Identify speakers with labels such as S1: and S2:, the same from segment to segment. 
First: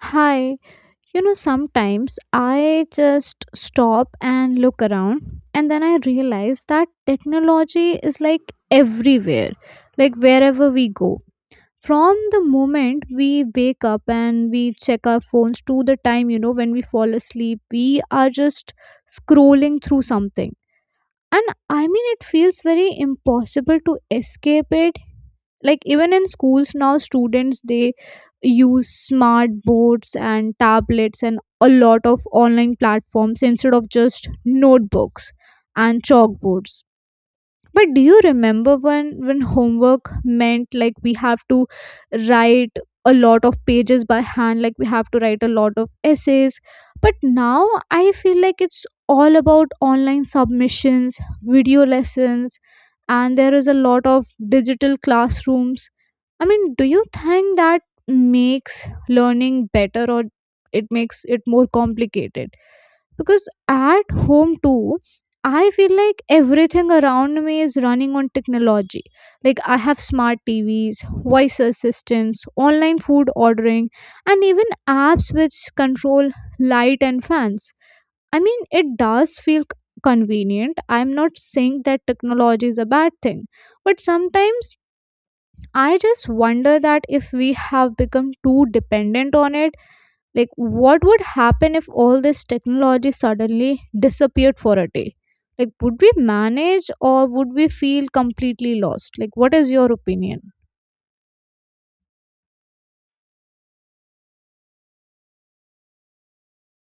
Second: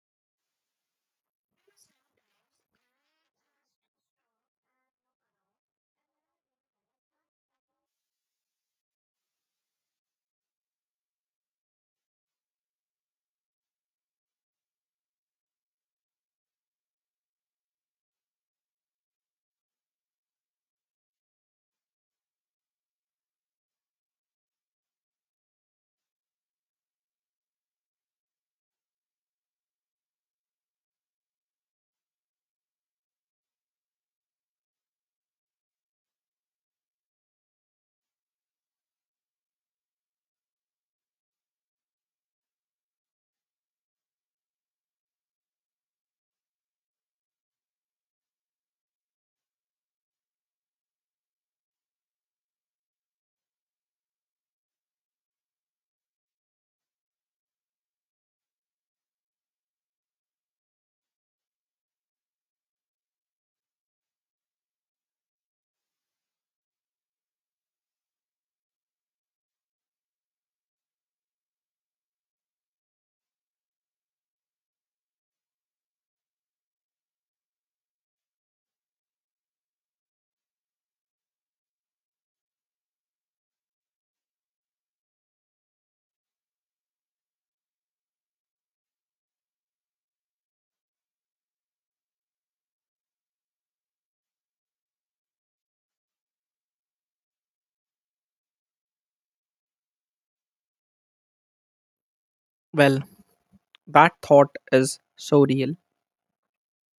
S1: Hi, sometimes I just stop and look around, and then I realize that technology is like everywhere, like wherever we go. From the moment we wake up and we check our phones to the time, when we fall asleep, we are just scrolling through something and I mean it feels very impossible to escape it, like even in schools now students they use smart boards and tablets and a lot of online platforms instead of just notebooks and chalkboards. But do you remember when homework meant like we have to write a lot of pages by hand, like we have to write a lot of essays. But now I feel like it's all about online submissions, video lessons, and there is a lot of digital classrooms. I mean, do you think that makes learning better or it makes it more complicated? Because at home too, I feel like everything around me is running on technology. Like I have smart TVs, voice assistants, online food ordering, and even apps which control light and fans. I mean, it does feel convenient. I'm not saying that technology is a bad thing, but sometimes I just wonder that if we have become too dependent on it, like what would happen if all this technology suddenly disappeared for a day? Like, would we manage or would we feel completely lost? Like, what is your opinion?
S2: Well, that thought is so real.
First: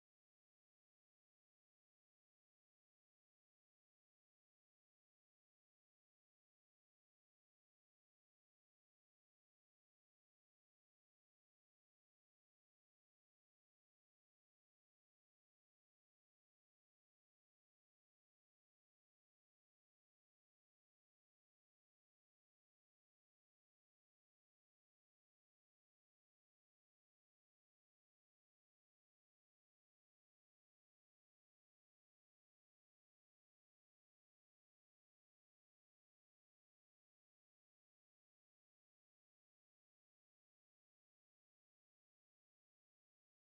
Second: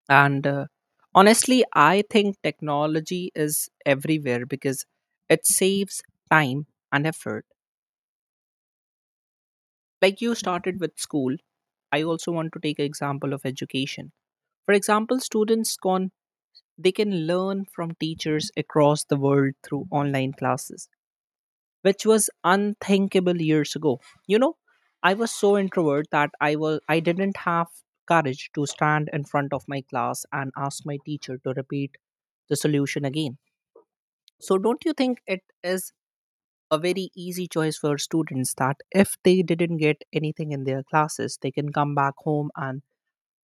S2: And honestly, I think technology is everywhere because it saves time and effort. Like you started with school, I also want to take an example of education. For example, students can they can learn from teachers across the world through online classes, which was unthinkable years ago. You know, I was so introvert that I didn't have courage to stand in front of my class and ask my teacher to repeat the solution again. So don't you think it is a very easy choice for students that if they didn't get anything in their classes, they can come back home and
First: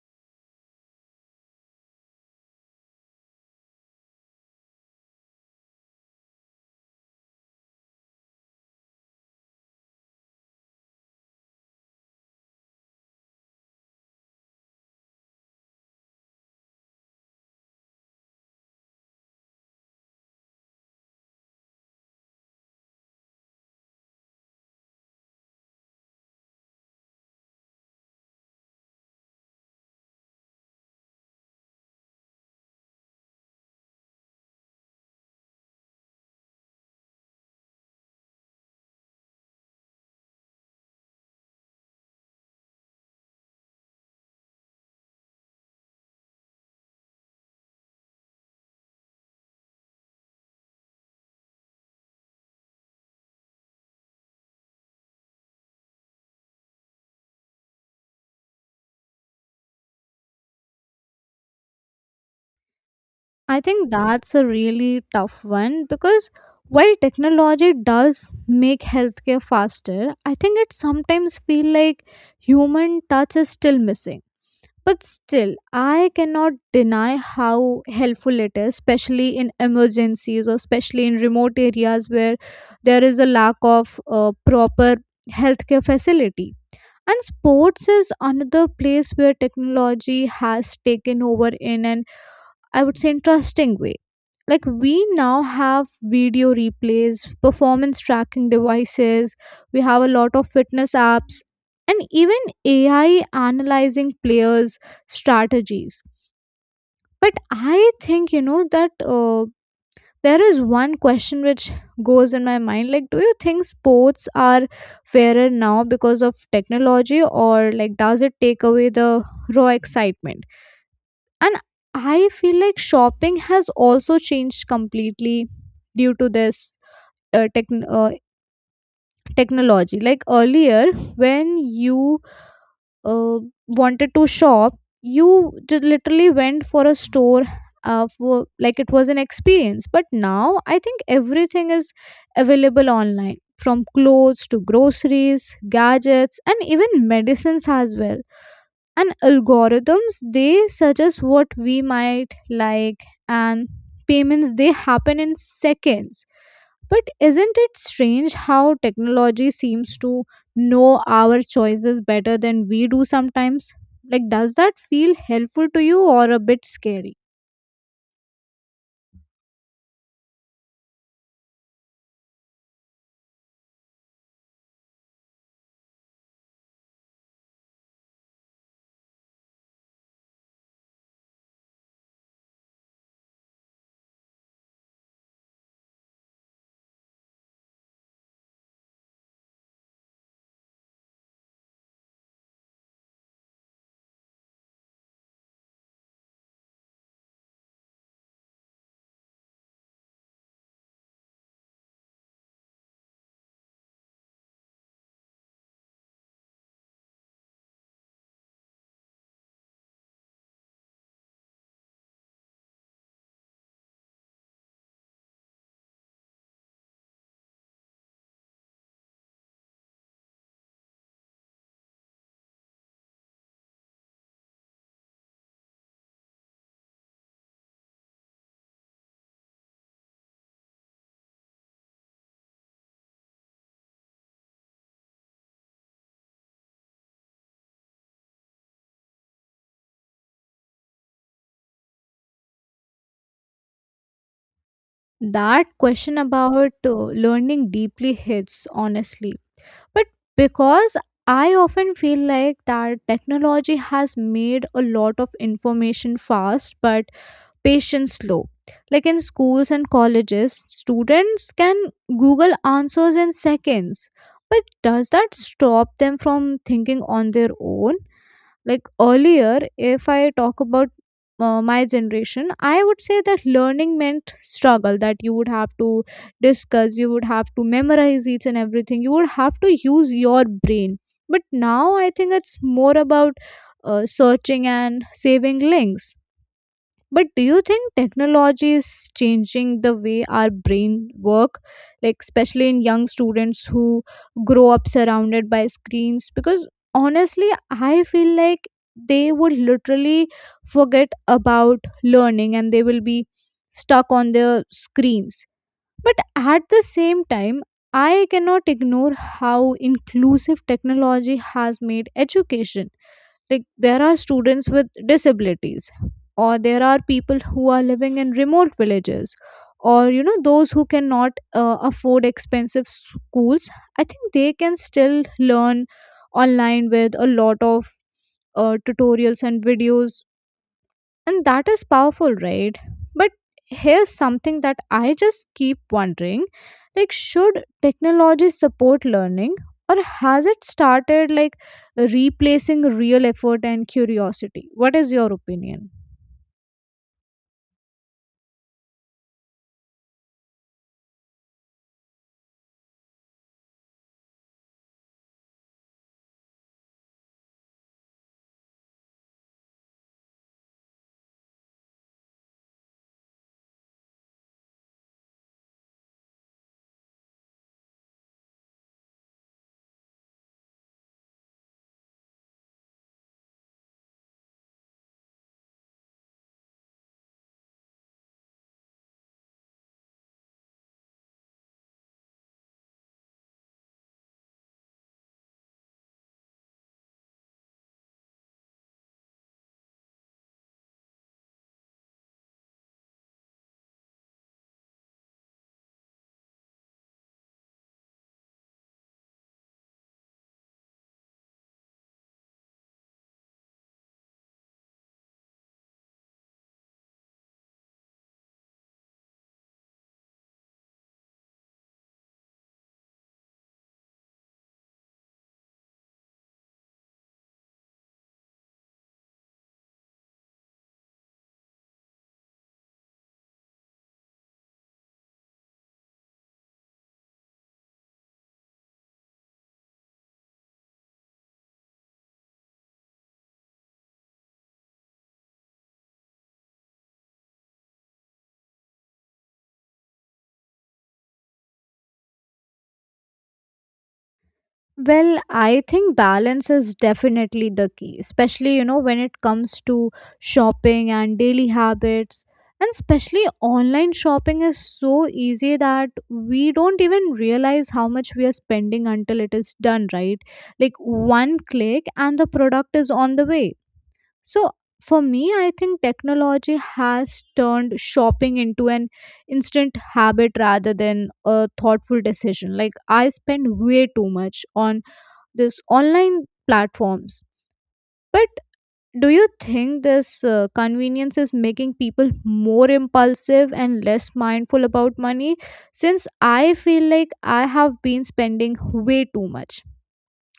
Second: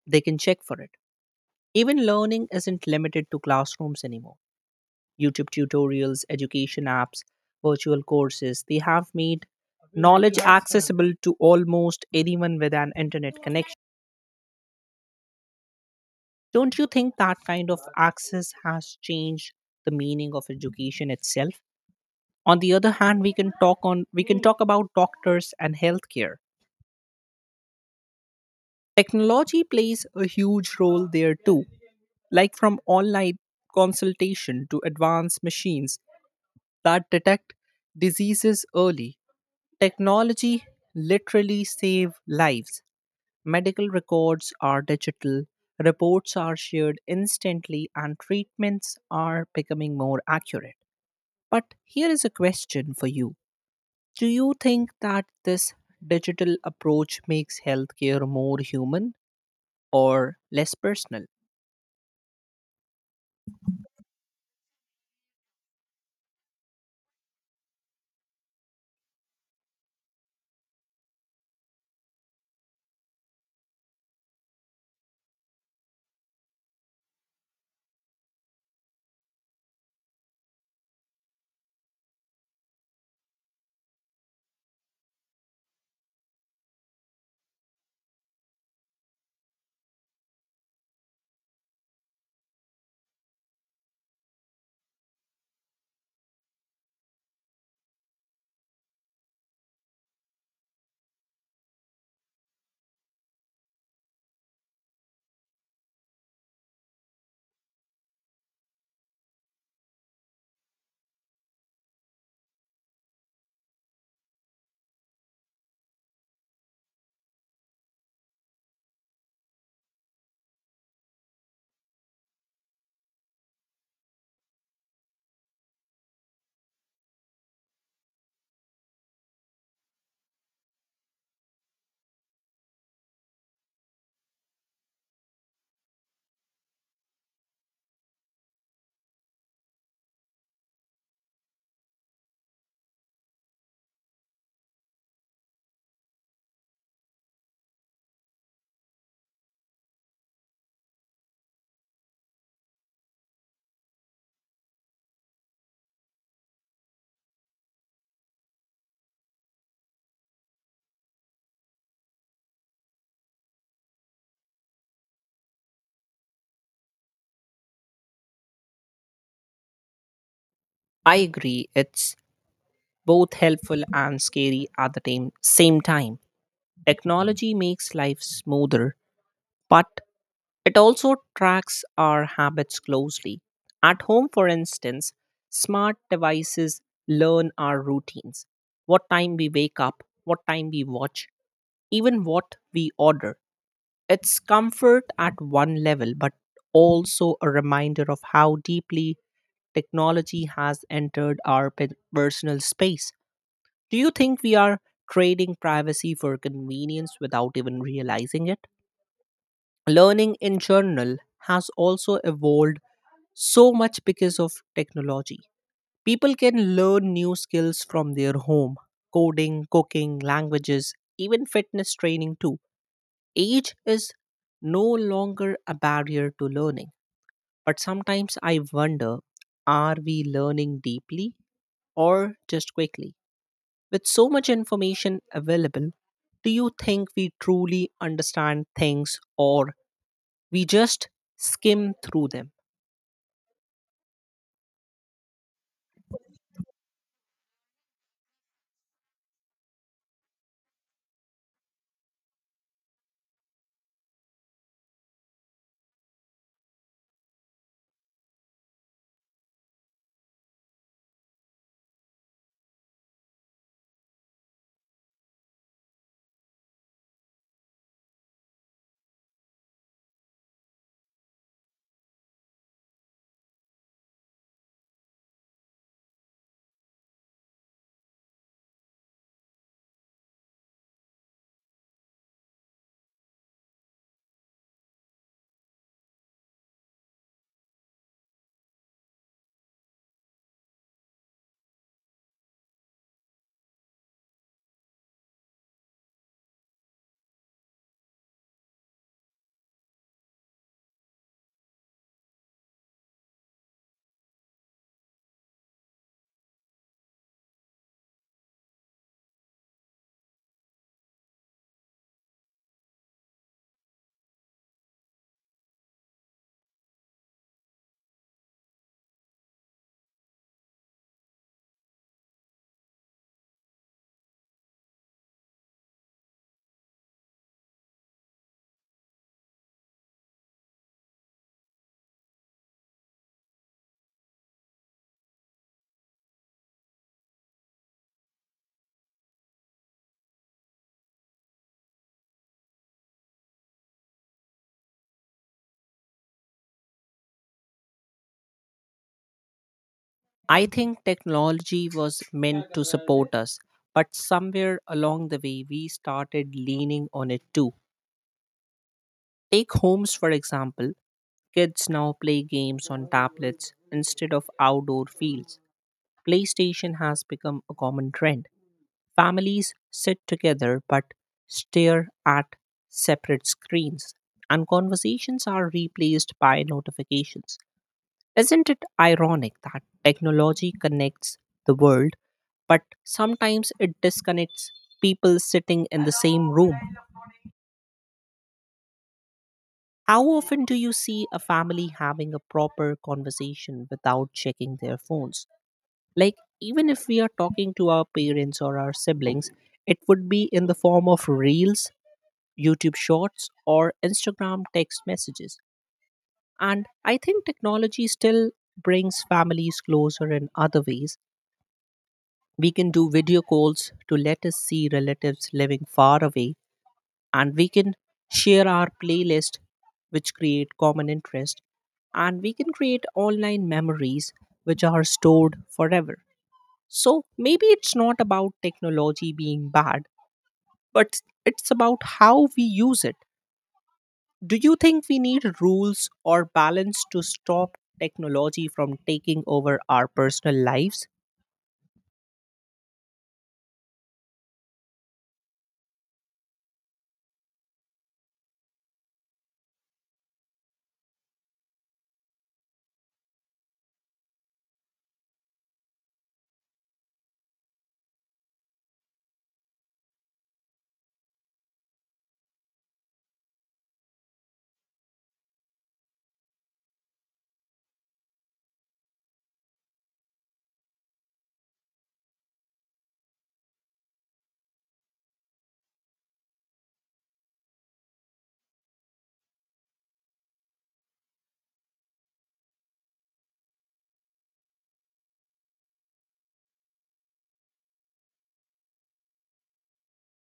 S2: they can check for it? Even learning isn't limited to classrooms anymore. YouTube tutorials, education apps, virtual courses. They have made knowledge accessible to almost anyone with an internet connection. Don't you think that kind of access has changed the meaning of education itself? On the other hand, we can talk about doctors and healthcare. Technology plays a huge role there too, like from online consultation to advanced machines that detect diseases early. Technology literally save lives. Medical records are digital, reports are shared instantly, and treatments are becoming more accurate. But here is a question for you. Do you think that this digital approach makes healthcare more human or less personal?
S1: I think that's a really tough one, because while technology does make healthcare faster, I think it sometimes feel like human touch is still missing. But still, I cannot deny how helpful it is, especially in emergencies or especially in remote areas where there is a lack of proper healthcare facility. And sports is another place where technology has taken over in an, I would say, interesting way. Like, we now have video replays, performance tracking devices, we have a lot of fitness apps, and even AI analyzing players' strategies. But I think, you know, that there is one question which goes in my mind like, do you think sports are fairer now because of technology, or like, does it take away the raw excitement? And I feel like shopping has also changed completely due to this uh, techn uh, technology. Like earlier, when you uh, wanted to shop, you just literally went for a store. Like it was an experience, but now I think everything is available online, from clothes to groceries, gadgets, and even medicines as well. And algorithms, they suggest what we might like, and payments, they happen in seconds. But isn't it strange how technology seems to know our choices better than we do sometimes? Like, does that feel helpful to you or a bit scary?
S2: I agree it's both helpful and scary at the same time. Technology makes life smoother, but it also tracks our habits closely. At home, for instance, smart devices learn our routines, what time we wake up, what time we watch, even what we order. It's comfort at one level, but also a reminder of how deeply technology has entered our personal space. Do you think we are trading privacy for convenience without even realizing it? Learning in general has also evolved so much because of technology. People can learn new skills from their home, coding, cooking, languages, even fitness training too. Age is no longer a barrier to learning. But sometimes I wonder, are we learning deeply or just quickly? With so much information available, do you think we truly understand things or we just skim through them?
S1: That question about learning deeply hits honestly, but because I often feel like that technology has made a lot of information fast but patience low. Like in schools and colleges, students can Google answers in seconds. But does that stop them from thinking on their own? Like earlier, if I talk about my generation, I would say that learning meant struggle, that you would have to discuss, you would have to memorize each and everything, you would have to use your brain. But now I think it's more about searching and saving links. But do you think technology is changing the way our brain work, like especially in young students who grow up surrounded by screens? Because honestly, I feel like they would literally forget about learning and they will be stuck on their screens. But at the same time, I cannot ignore how inclusive technology has made education. Like, there are students with disabilities, or there are people who are living in remote villages, or you know, those who cannot afford expensive schools. I think they can still learn online with a lot of tutorials and videos, and that is powerful, right? But here's something that I just keep wondering, like, should technology support learning, or has it started like replacing real effort and curiosity? What is your opinion?
S2: I think technology was meant to support us, but somewhere along the way we started leaning on it too. Take homes, for example. Kids now play games on tablets instead of outdoor fields. PlayStation has become a common trend. Families sit together but stare at separate screens, and conversations are replaced by notifications. Isn't it ironic that technology connects the world, but sometimes it disconnects people sitting in the same room? How often do you see a family having a proper conversation without checking their phones? Like, even if we are talking to our parents or our siblings, it would be in the form of reels, YouTube shorts, or Instagram text messages. And I think technology still brings families closer in other ways. We can do video calls to let us see relatives living far away, and we can share our playlist, which create common interest, and we can create online memories which are stored forever. So maybe it's not about technology being bad, but it's about how we use it. Do you think we need rules or balance to stop technology from taking over our personal lives?
S1: Well, I think balance is definitely the key, especially, you know, when it comes to shopping and daily habits. And especially online shopping is so easy that we don't even realize how much we are spending until it is done, right? Like one click and the product is on the way. So for me, I think technology has turned shopping into an instant habit rather than a thoughtful decision. Like I spend way too much on these online platforms. But do you think this convenience is making people more impulsive and less mindful about money, since I feel like I have been spending way too much?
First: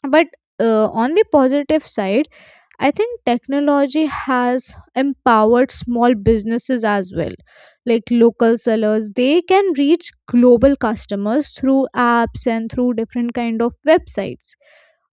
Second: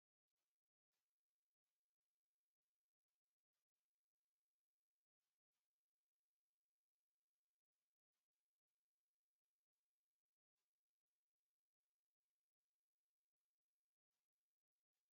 S1: But on the positive side, I think technology has empowered small businesses as well. Like local sellers, they can reach global customers through apps and through different kind of websites.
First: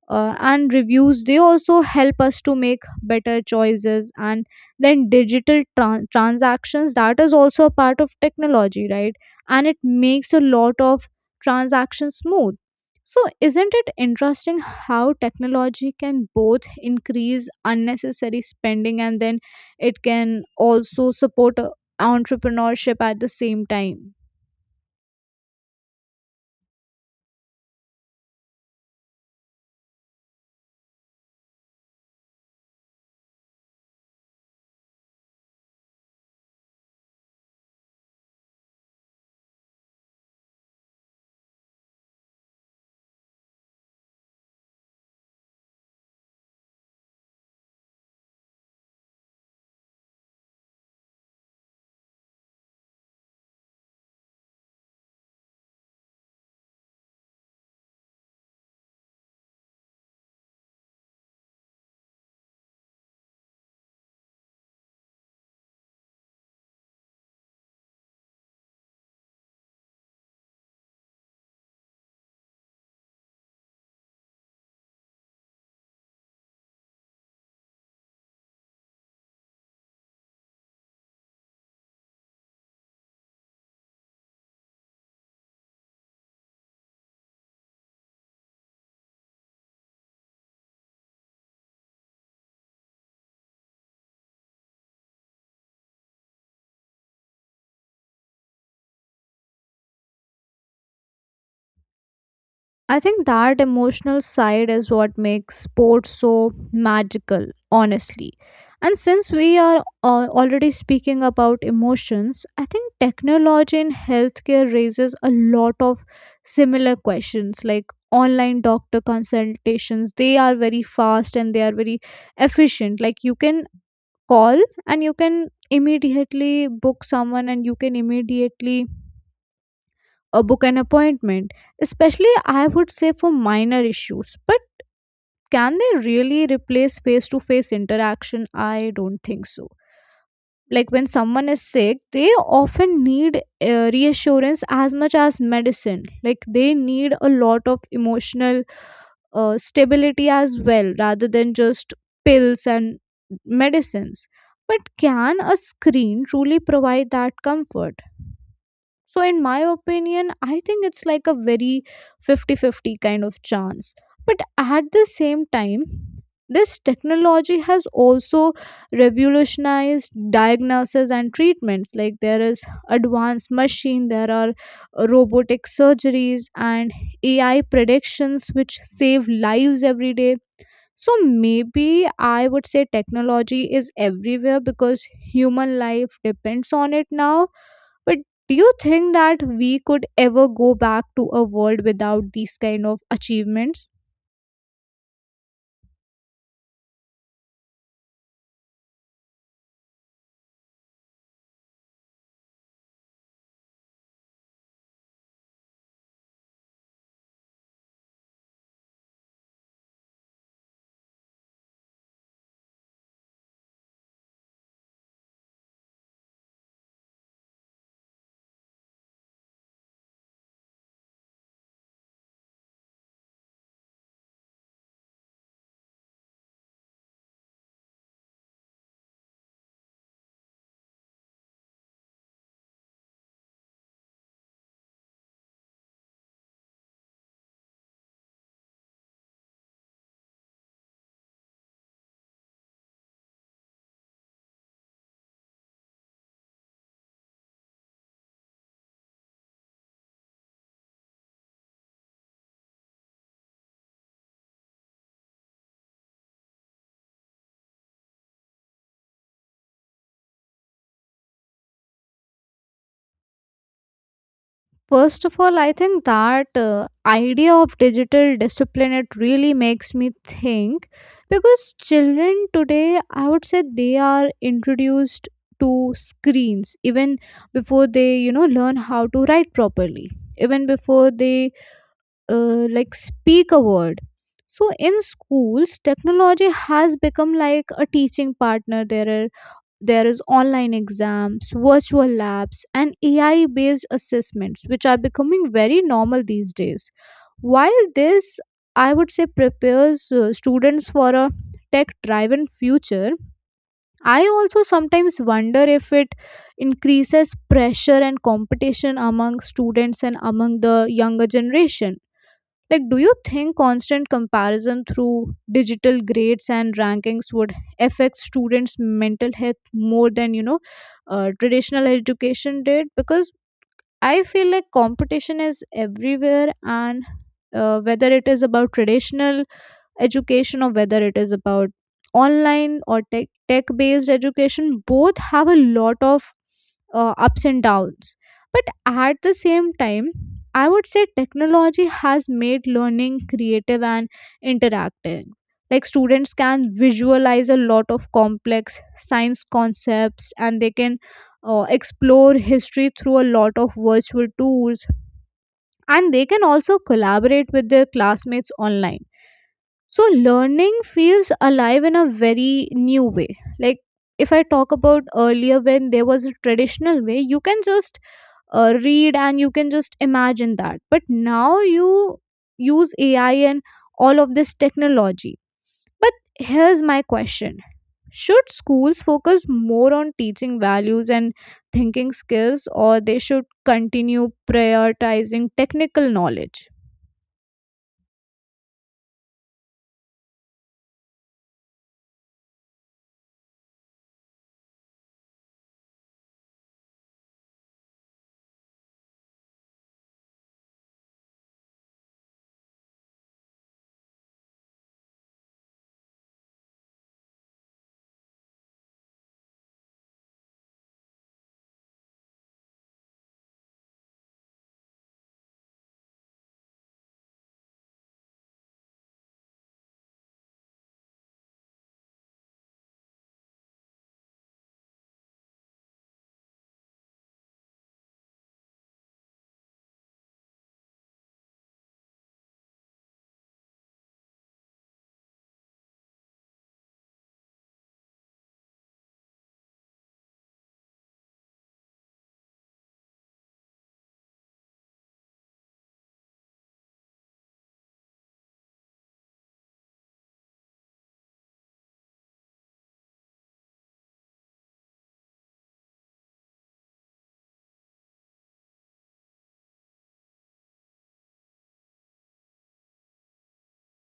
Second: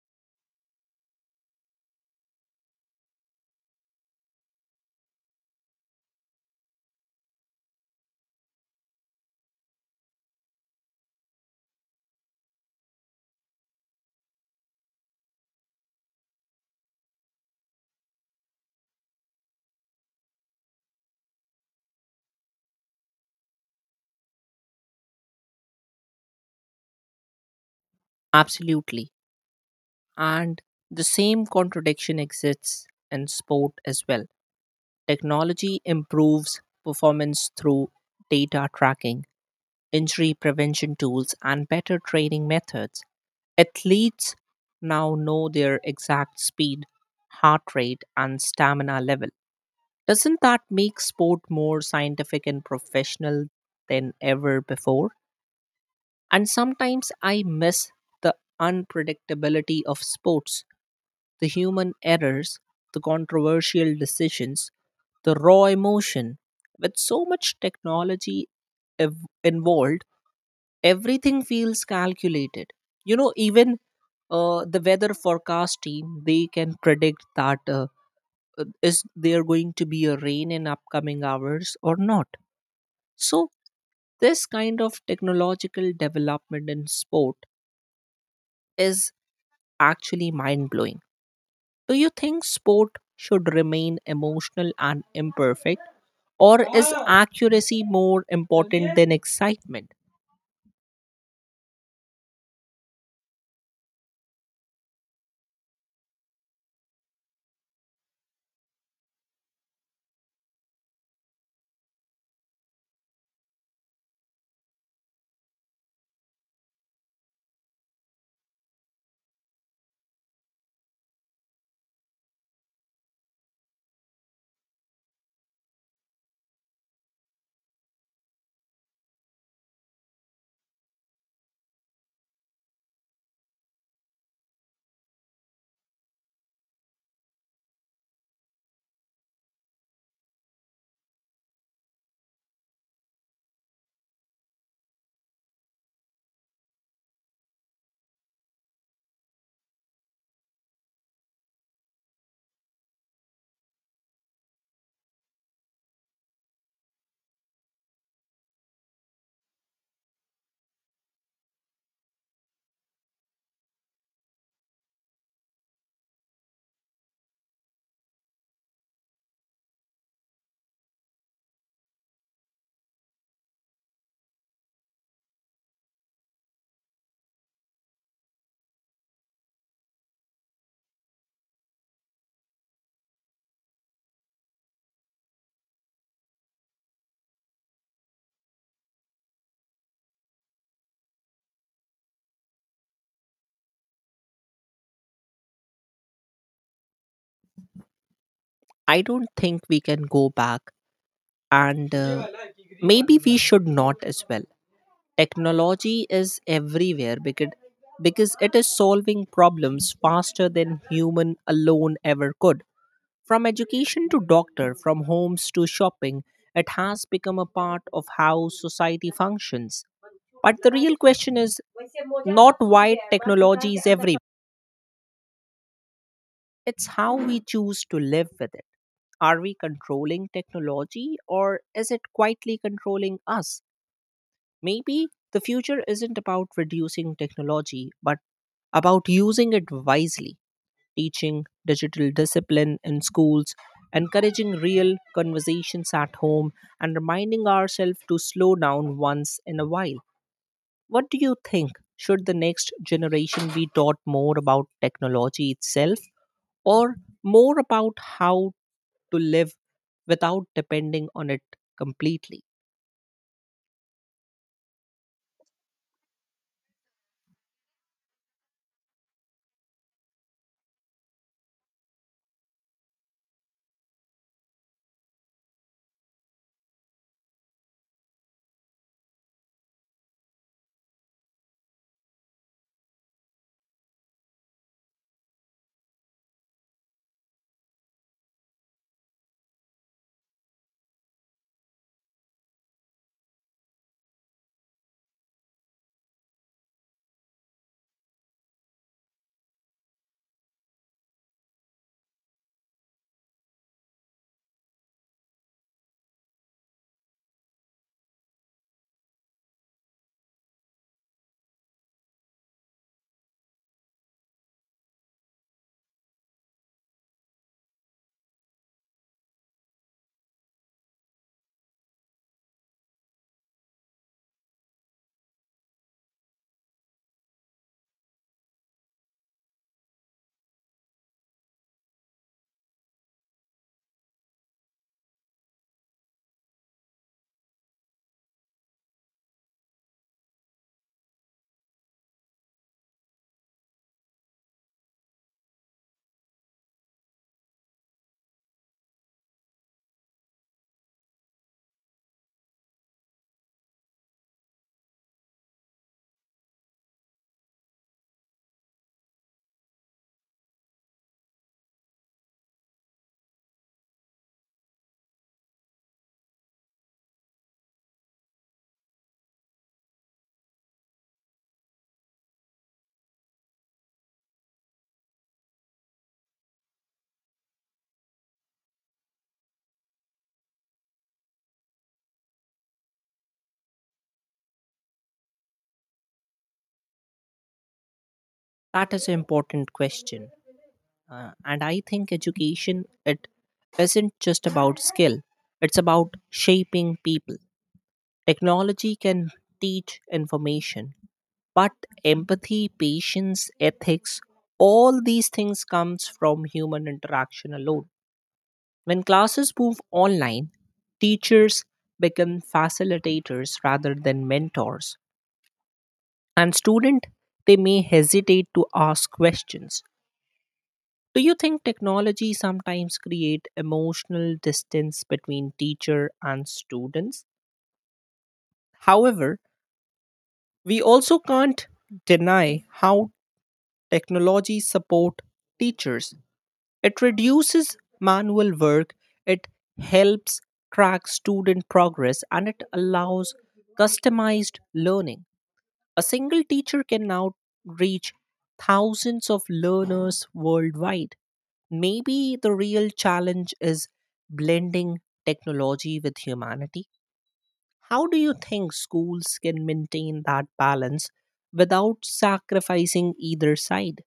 S1: And reviews, they also help us to make better choices. And then digital transactions, that is also a part of technology, right? And it makes a lot of transactions smooth. So, isn't it interesting how technology can both increase unnecessary spending and then it can also support entrepreneurship at the same time?
S2: Absolutely. And the same contradiction exists in sport as well. Technology improves performance through data tracking, injury prevention tools, and better training methods. Athletes now know their exact speed, heart rate, and stamina level. Doesn't that make sport more scientific and professional than ever before? And sometimes I miss the unpredictability of sports, the human errors, the controversial decisions, the raw emotion. With so much technology involved, everything feels calculated. Even the weather forecast team, they can predict that is there going to be a rain in upcoming hours or not. So this kind of technological development in sport is actually mind blowing. Do you think sport should remain emotional and imperfect? Or is accuracy more important than excitement?
S1: I think that emotional side is what makes sports so magical, honestly. And since we are already speaking about emotions, I think technology in healthcare raises a lot of similar questions, like online doctor consultations. They are very fast and they are very efficient. Like you can call and you can immediately book someone and you can immediately or book an appointment, especially I would say for minor issues. But can they really replace face to face interaction? I don't think so. Like when someone is sick, they often need reassurance as much as medicine. Like they need a lot of emotional stability as well, rather than just pills and medicines. But can a screen truly provide that comfort? So, in my opinion, I think it's like a very 50-50 kind of chance. But at the same time, this technology has also revolutionized diagnosis and treatments. Like there is advanced machine, there are robotic surgeries and AI predictions which save lives every day. So maybe I would say technology is everywhere because human life depends on it now. But do you think that we could ever go back to a world without these kind of achievements?
S2: I don't think we can go back and maybe we should not as well. Technology is everywhere because it is solving problems faster than human alone ever could. From education to doctor, from homes to shopping, it has become a part of how society functions. But the real question is not why technology is everywhere, it's how we choose to live with it. Are we controlling technology or is it quietly controlling us? Maybe the future isn't about reducing technology, but about using it wisely, teaching digital discipline in schools, encouraging real conversations at home, and reminding ourselves to slow down once in a while. What do you think? Should the next generation be taught more about technology itself, or more about how to live without depending on it completely?
S1: First of all, I think that idea of digital discipline, it really makes me think, because children today, I would say, they are introduced to screens even before they, you know, learn how to write properly, even before they like speak a word. So in schools technology has become like a teaching partner. There is online exams, virtual labs, and AI based assessments which are becoming very normal these days. While this, I would say, prepares students for a tech driven future, I also sometimes wonder if it increases pressure and competition among students and among the younger generation. Like, do you think constant comparison through digital grades and rankings would affect students' mental health more than, you know, traditional education did? Because I feel like competition is everywhere, and whether it is about traditional education or whether it is about online or tech based education, both have a lot of ups and downs. But at the same time, I would say technology has made learning creative and interactive. Like students can visualize a lot of complex science concepts and they can explore history through a lot of virtual tours, and they can also collaborate with their classmates online. So learning feels alive in a very new way. Like, if I talk about earlier when there was a traditional way, you can just read and you can just imagine that. But now you use AI and all of this technology. But here's my question. Should schools focus more on teaching values and thinking skills, or they should continue prioritizing technical knowledge?
S2: That is an important question. And I think education, it isn't just about skill. It's about shaping people. Technology can teach information, but empathy, patience, ethics, all these things comes from human interaction alone. When classes move online, teachers become facilitators rather than mentors, and student, they may hesitate to ask questions. Do you think technology sometimes create emotional distance between teacher and students? However, we also can't deny how technology support teachers. It reduces manual work, it helps track student progress, and it allows customized learning. A single teacher can now reach thousands of learners worldwide. Maybe the real challenge is blending technology with humanity. How do you think schools can maintain that balance without sacrificing either side?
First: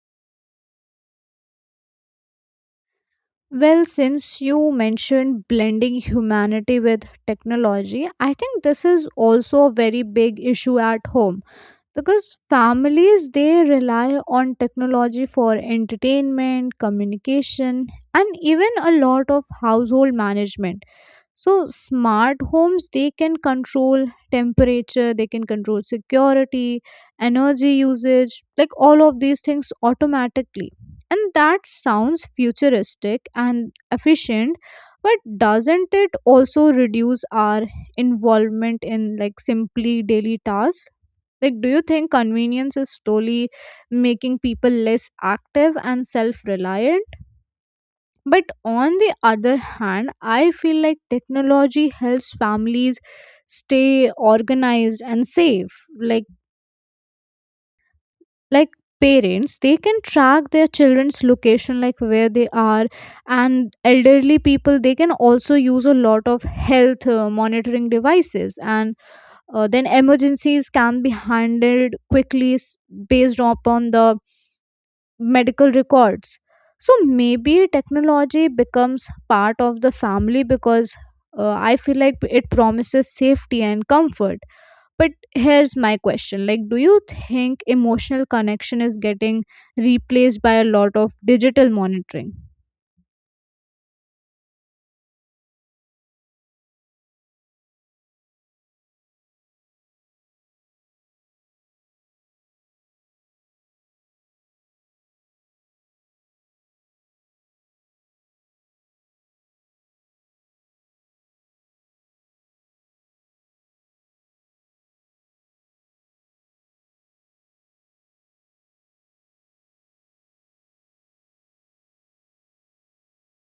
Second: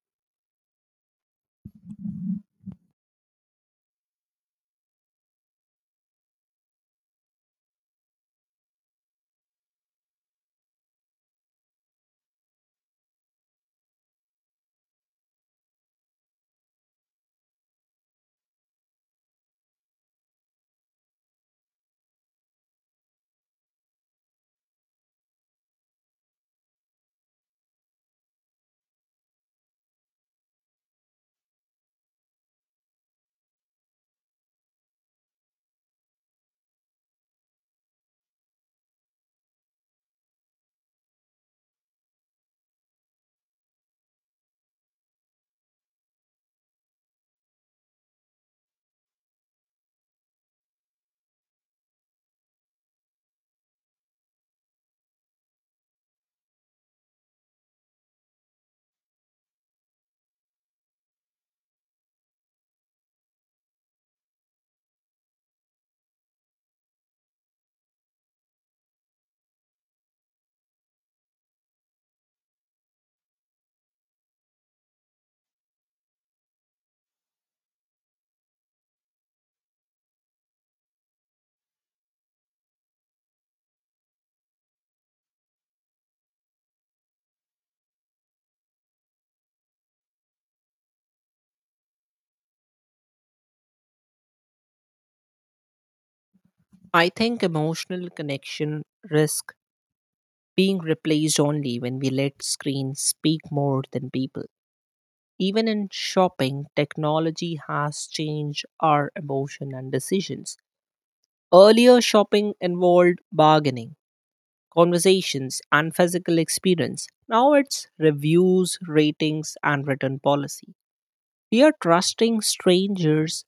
S1: Well, since you mentioned blending humanity with technology, I think this is also a very big issue at home, because families they rely on technology for entertainment, communication, and even a lot of household management. So smart homes, they can control temperature, they can control security, energy usage, like all of these things automatically. And that sounds futuristic and efficient, but doesn't it also reduce our involvement in like simply daily tasks? Like, do you think convenience is slowly making people less active and self reliant? But on the other hand, I feel like technology helps families stay organized and safe. Like parents, they can track their children's location, like where they are, and elderly people they can also use a lot of health monitoring devices, and then emergencies can be handled quickly, based upon the medical records. So maybe technology becomes part of the family because I feel like it promises safety and comfort. But here's my question, like, do you think emotional connection is getting replaced by a lot of digital monitoring?
S2: I think emotional connection risk being replaced only when we let screens speak more than people. Even in shopping, technology has changed our emotion and decisions. Earlier, shopping involved bargaining, conversations, and physical experience. Now it's reviews, ratings, and written policy. We are trusting strangers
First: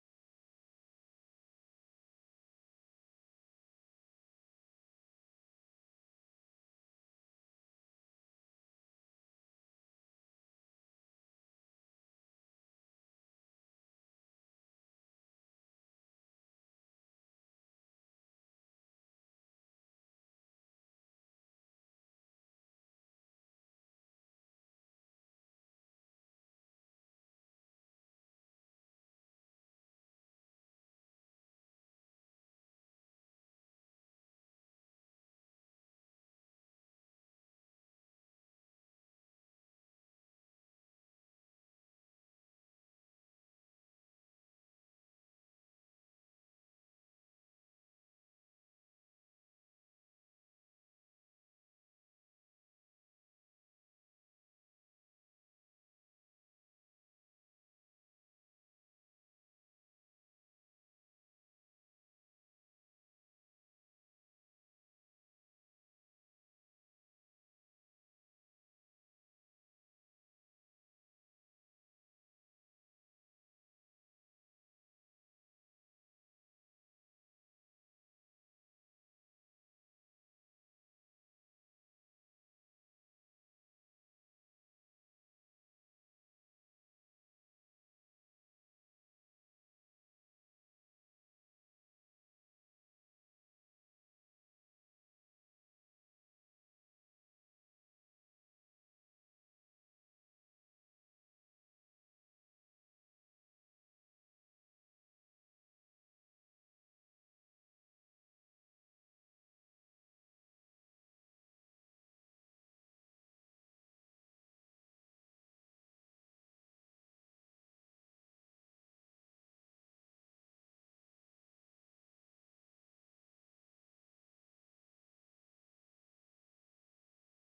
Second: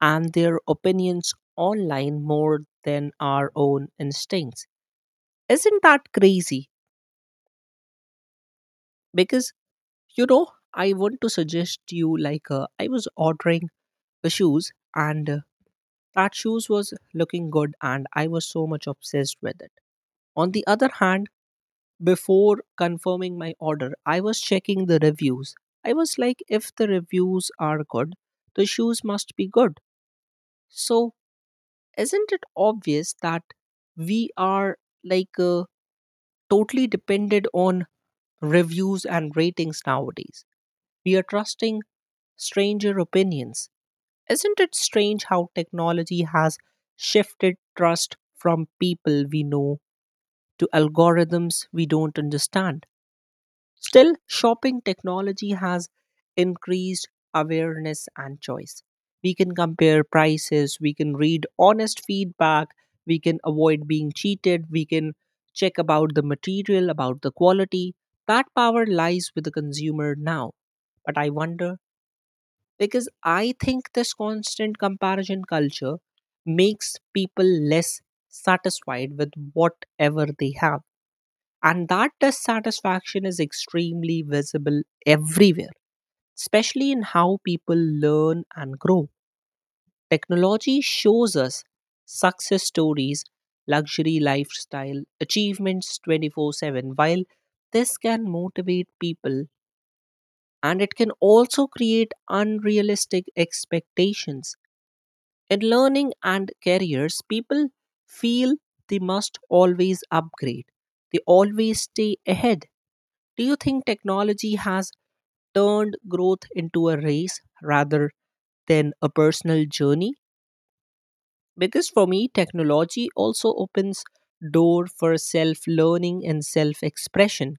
S2: and their opinions online more than our own instincts. Isn't that crazy? Because, you know, I want to suggest you, like I was ordering the shoes and that shoes was looking good and I was so much obsessed with it. On the other hand, before confirming my order, I was checking the reviews. I was like, if the reviews are good, the shoes must be good. So, isn't it obvious that we are like totally dependent on reviews and ratings nowadays? We are trusting stranger opinions. Isn't it strange how technology has shifted trust from people we know to algorithms we don't understand? Still, shopping technology has increased awareness and choice. We can compare prices, we can read honest feedback, we can avoid being cheated, we can check about the material, about the quality. That power lies with the consumer now. But I wonder, because I think this constant comparison culture makes people less satisfied with whatever they have, and that dissatisfaction is extremely visible everywhere, especially in how people learn and grow. Technology shows us success stories, luxury lifestyle, achievements 24/7. While this can motivate people, and it can also create unrealistic expectations. In learning and careers, people feel they must always upgrade, they always stay ahead. Do you think technology has turned growth into a race rather than a personal journey? Because for me, technology also opens door for self-learning and self-expression.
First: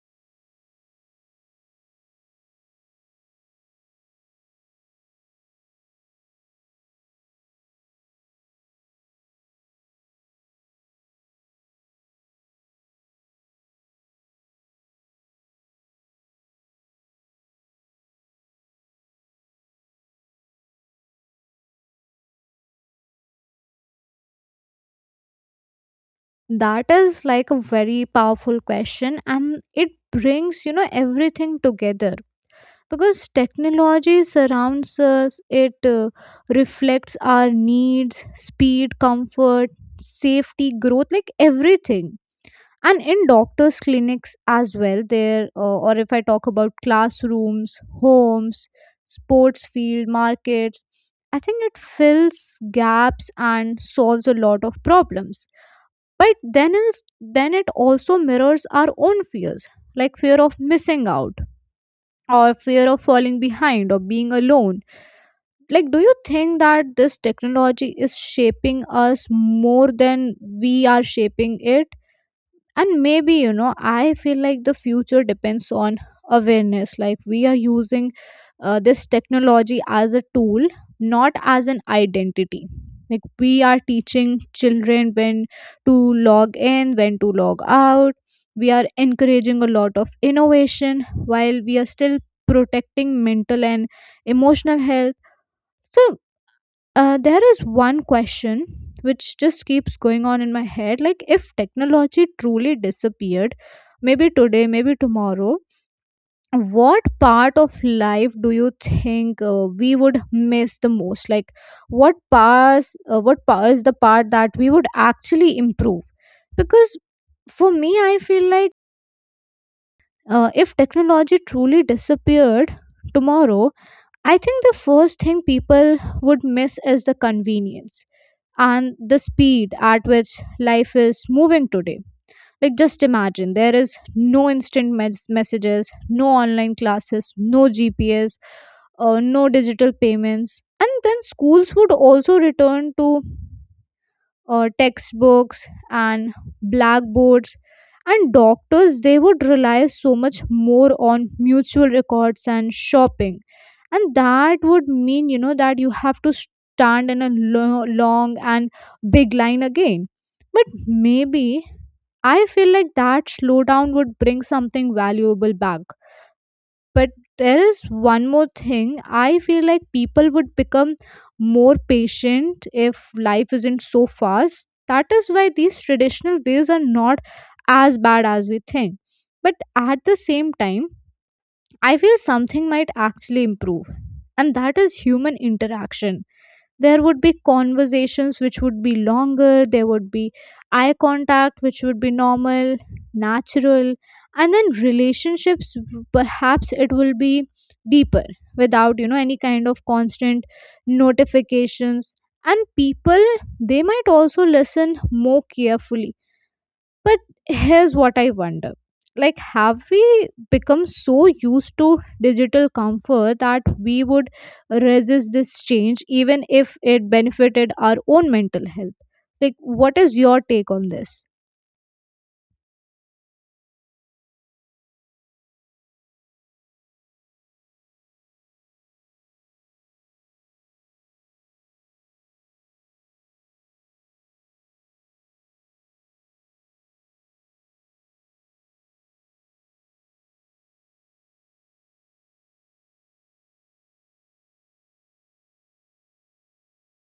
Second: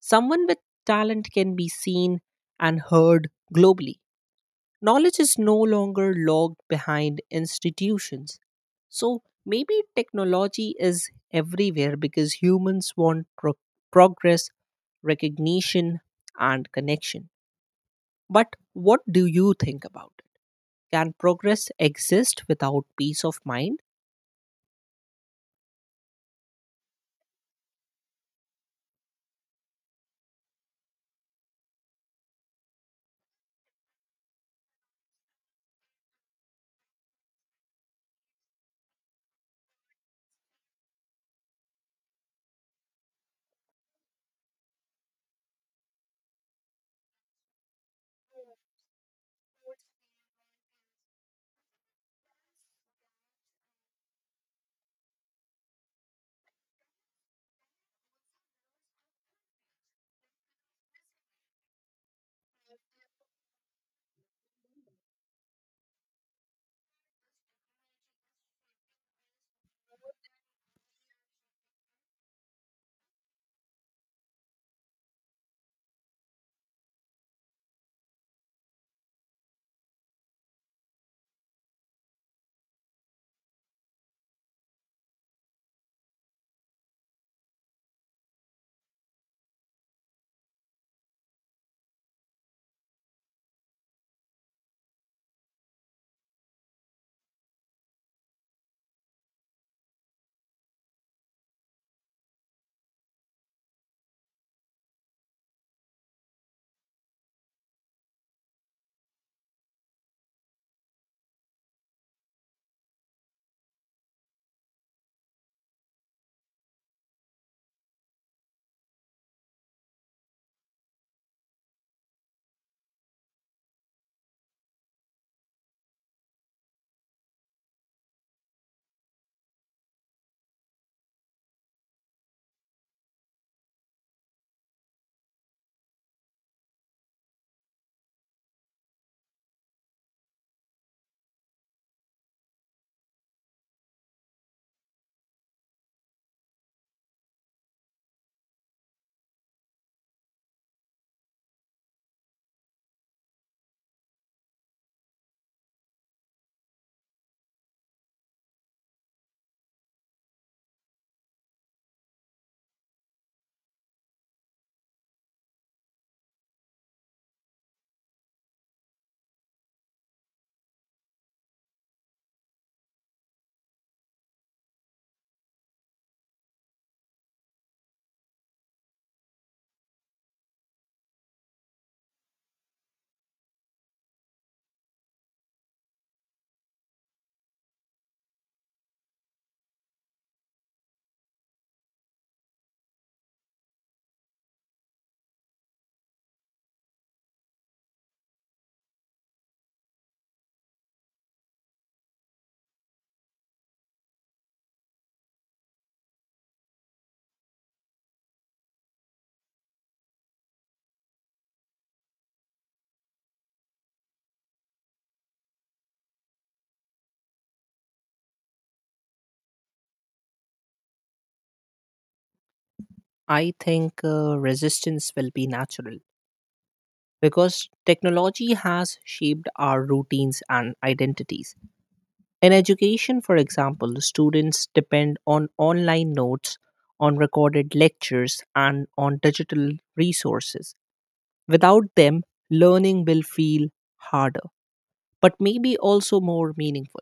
S2: Someone with talent can be seen and heard globally. Knowledge is no longer locked behind institutions. So maybe technology is everywhere because humans want progress, recognition, and connection. But what do you think about it? Can progress exist without peace of mind?
S1: That is like a very powerful question, and it brings, you know, everything together, because technology surrounds us. It reflects our needs, speed, comfort, safety, growth, like everything. And in doctors clinics as well, there or if I talk about classrooms, homes, sports field, markets, I think it fills gaps and solves a lot of problems. But then it also mirrors our own fears, like fear of missing out, or fear of falling behind, or being alone. Like, do you think that this technology is shaping us more than we are shaping it? And maybe, you know, I feel like the future depends on awareness, like we are using this technology as a tool, not as an identity. Like, we are teaching children when to log in, when to log out. We are encouraging a lot of innovation while we are still protecting mental and emotional health. So there is one question which just keeps going on in my head. Like, if technology truly disappeared, maybe today, maybe tomorrow, what part of life do you think we would miss the most? Like, what parts, what part is the part that we would actually improve? Because for me, I feel like if technology truly disappeared tomorrow, I think the first thing people would miss is the convenience and the speed at which life is moving today. Like, just imagine there is no instant messages, no online classes, no GPS, no digital payments. And then schools would also return to textbooks and blackboards, and doctors they would rely so much more on mutual records. And shopping, and that would mean, you know, that you have to stand in a long and big line again. But maybe I feel like that slowdown would bring something valuable back. But there is one more thing. I feel like people would become more patient if life isn't so fast. That is why these traditional ways are not as bad as we think. But at the same time, I feel something might actually improve, and that is human interaction. There would be conversations which would be longer, there would be eye contact which would be normal, natural. And then relationships, perhaps it will be deeper, without, you know, any kind of constant notifications. And people, they might also listen more carefully. But here's what I wonder, like, have we become so used to digital comfort that we would resist this change even if it benefited our own mental health? Like, what is your take on this?
S2: I think resistance will be natural because technology has shaped our routines and identities. In education, for example, students depend on online notes, on recorded lectures, and on digital resources. Without them, learning will feel harder, but maybe also more meaningful.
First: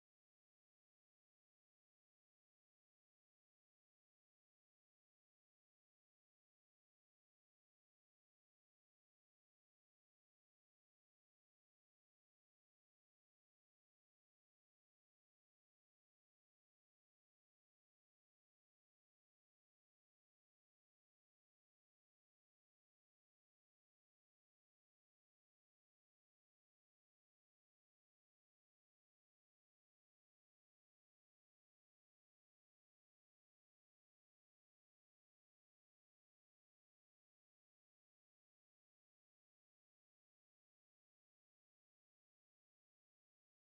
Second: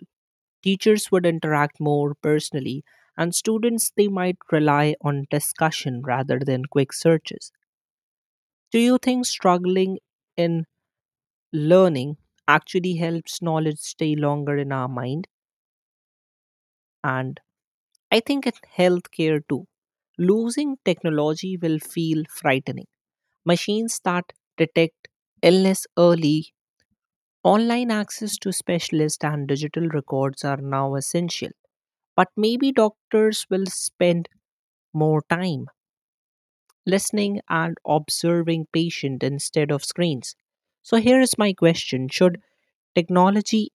S2: Teachers would interact more personally, and students, they might rely on discussion rather than quick searches. Do you think struggling in learning actually helps knowledge stay longer in our mind? And I think in healthcare too, losing technology will feel frightening. Machines that detect illness early, online access to specialists, and digital records are now essential. But maybe doctors will spend more time listening and observing patients instead of screens. So here is my question, should technology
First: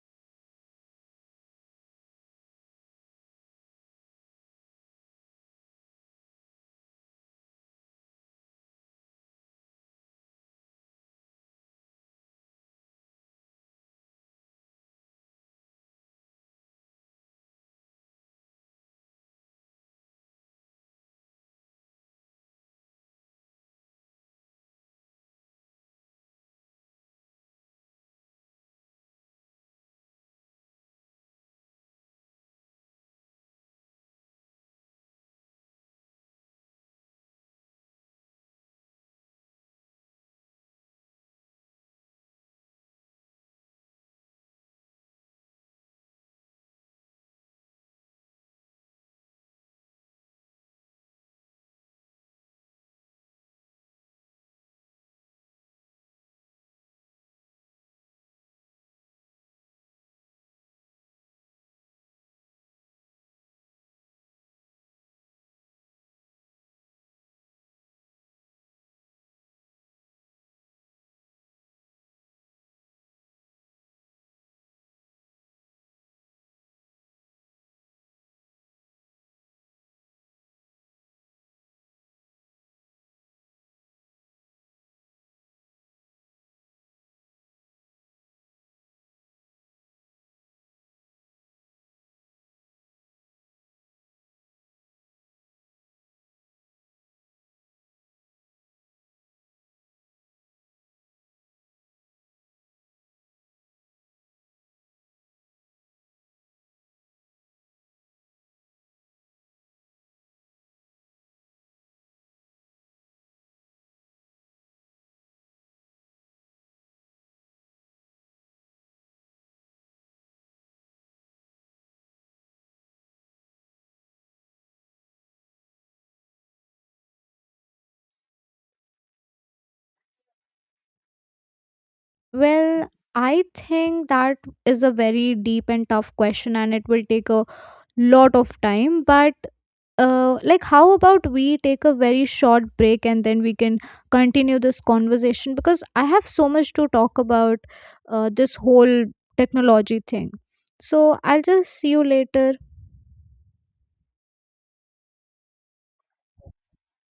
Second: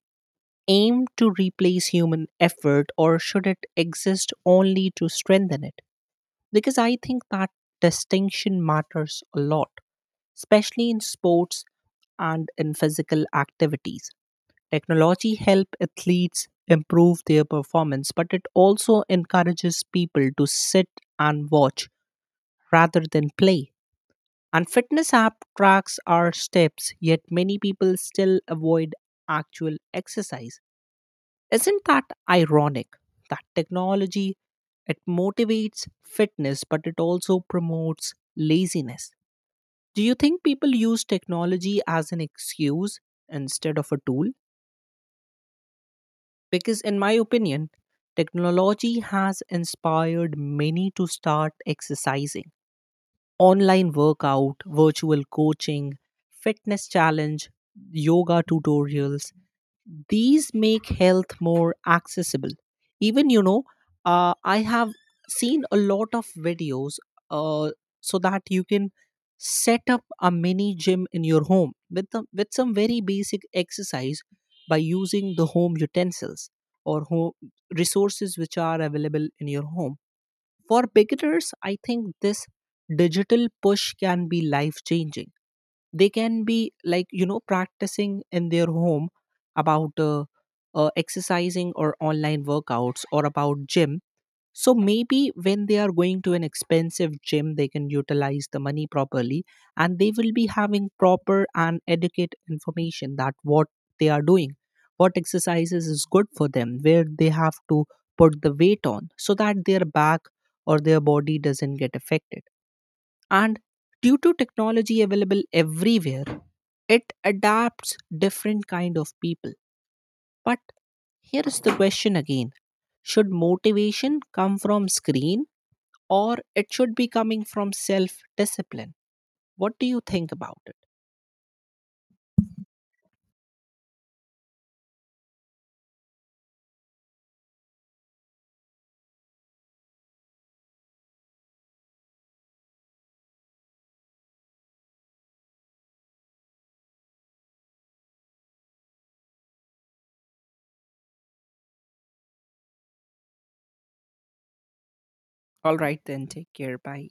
S2: aim to replace human effort or should it exist only to strengthen it? Because I think that distinction matters a lot, especially in sports and in physical activities. Technology help athletes improve their performance, but it also encourages people to sit and watch rather than play. And fitness app tracks our steps, yet many people still avoid actual exercise. Isn't that ironic that technology it motivates fitness but it also promotes laziness? Do you think people use technology as an excuse instead of a tool? Because in my opinion, technology has inspired many to start exercising. Online workout, virtual coaching, fitness challenge, yoga tutorials, these make health more accessible. Even, I have seen a lot of videos uh, so that you can set up a mini gym in your home with some very basic exercise by using the home utensils or home resources which are available in your home. For beginners, I think this digital push can be life changing. They can be like, you know, practicing in their home about exercising or online workouts or about gym. So maybe when they are going to an expensive gym, they can utilize the money properly, and they will be having proper and adequate information that what they are doing, what exercises is good for them, where they have to put the weight on so that their back or their body doesn't get affected. And due to technology available everywhere, it adapts different kind of people. But here is the question again. Should motivation come from screen or it should be coming from self discipline? What do you think about it?
S1: Well, I think that is a very deep and tough question, and it will take a lot of time. But like, how about we take a very short break and then we can continue this conversation, because I have so much to talk about, this whole technology thing. So I'll just see you later.
S2: All right then, take care. Bye.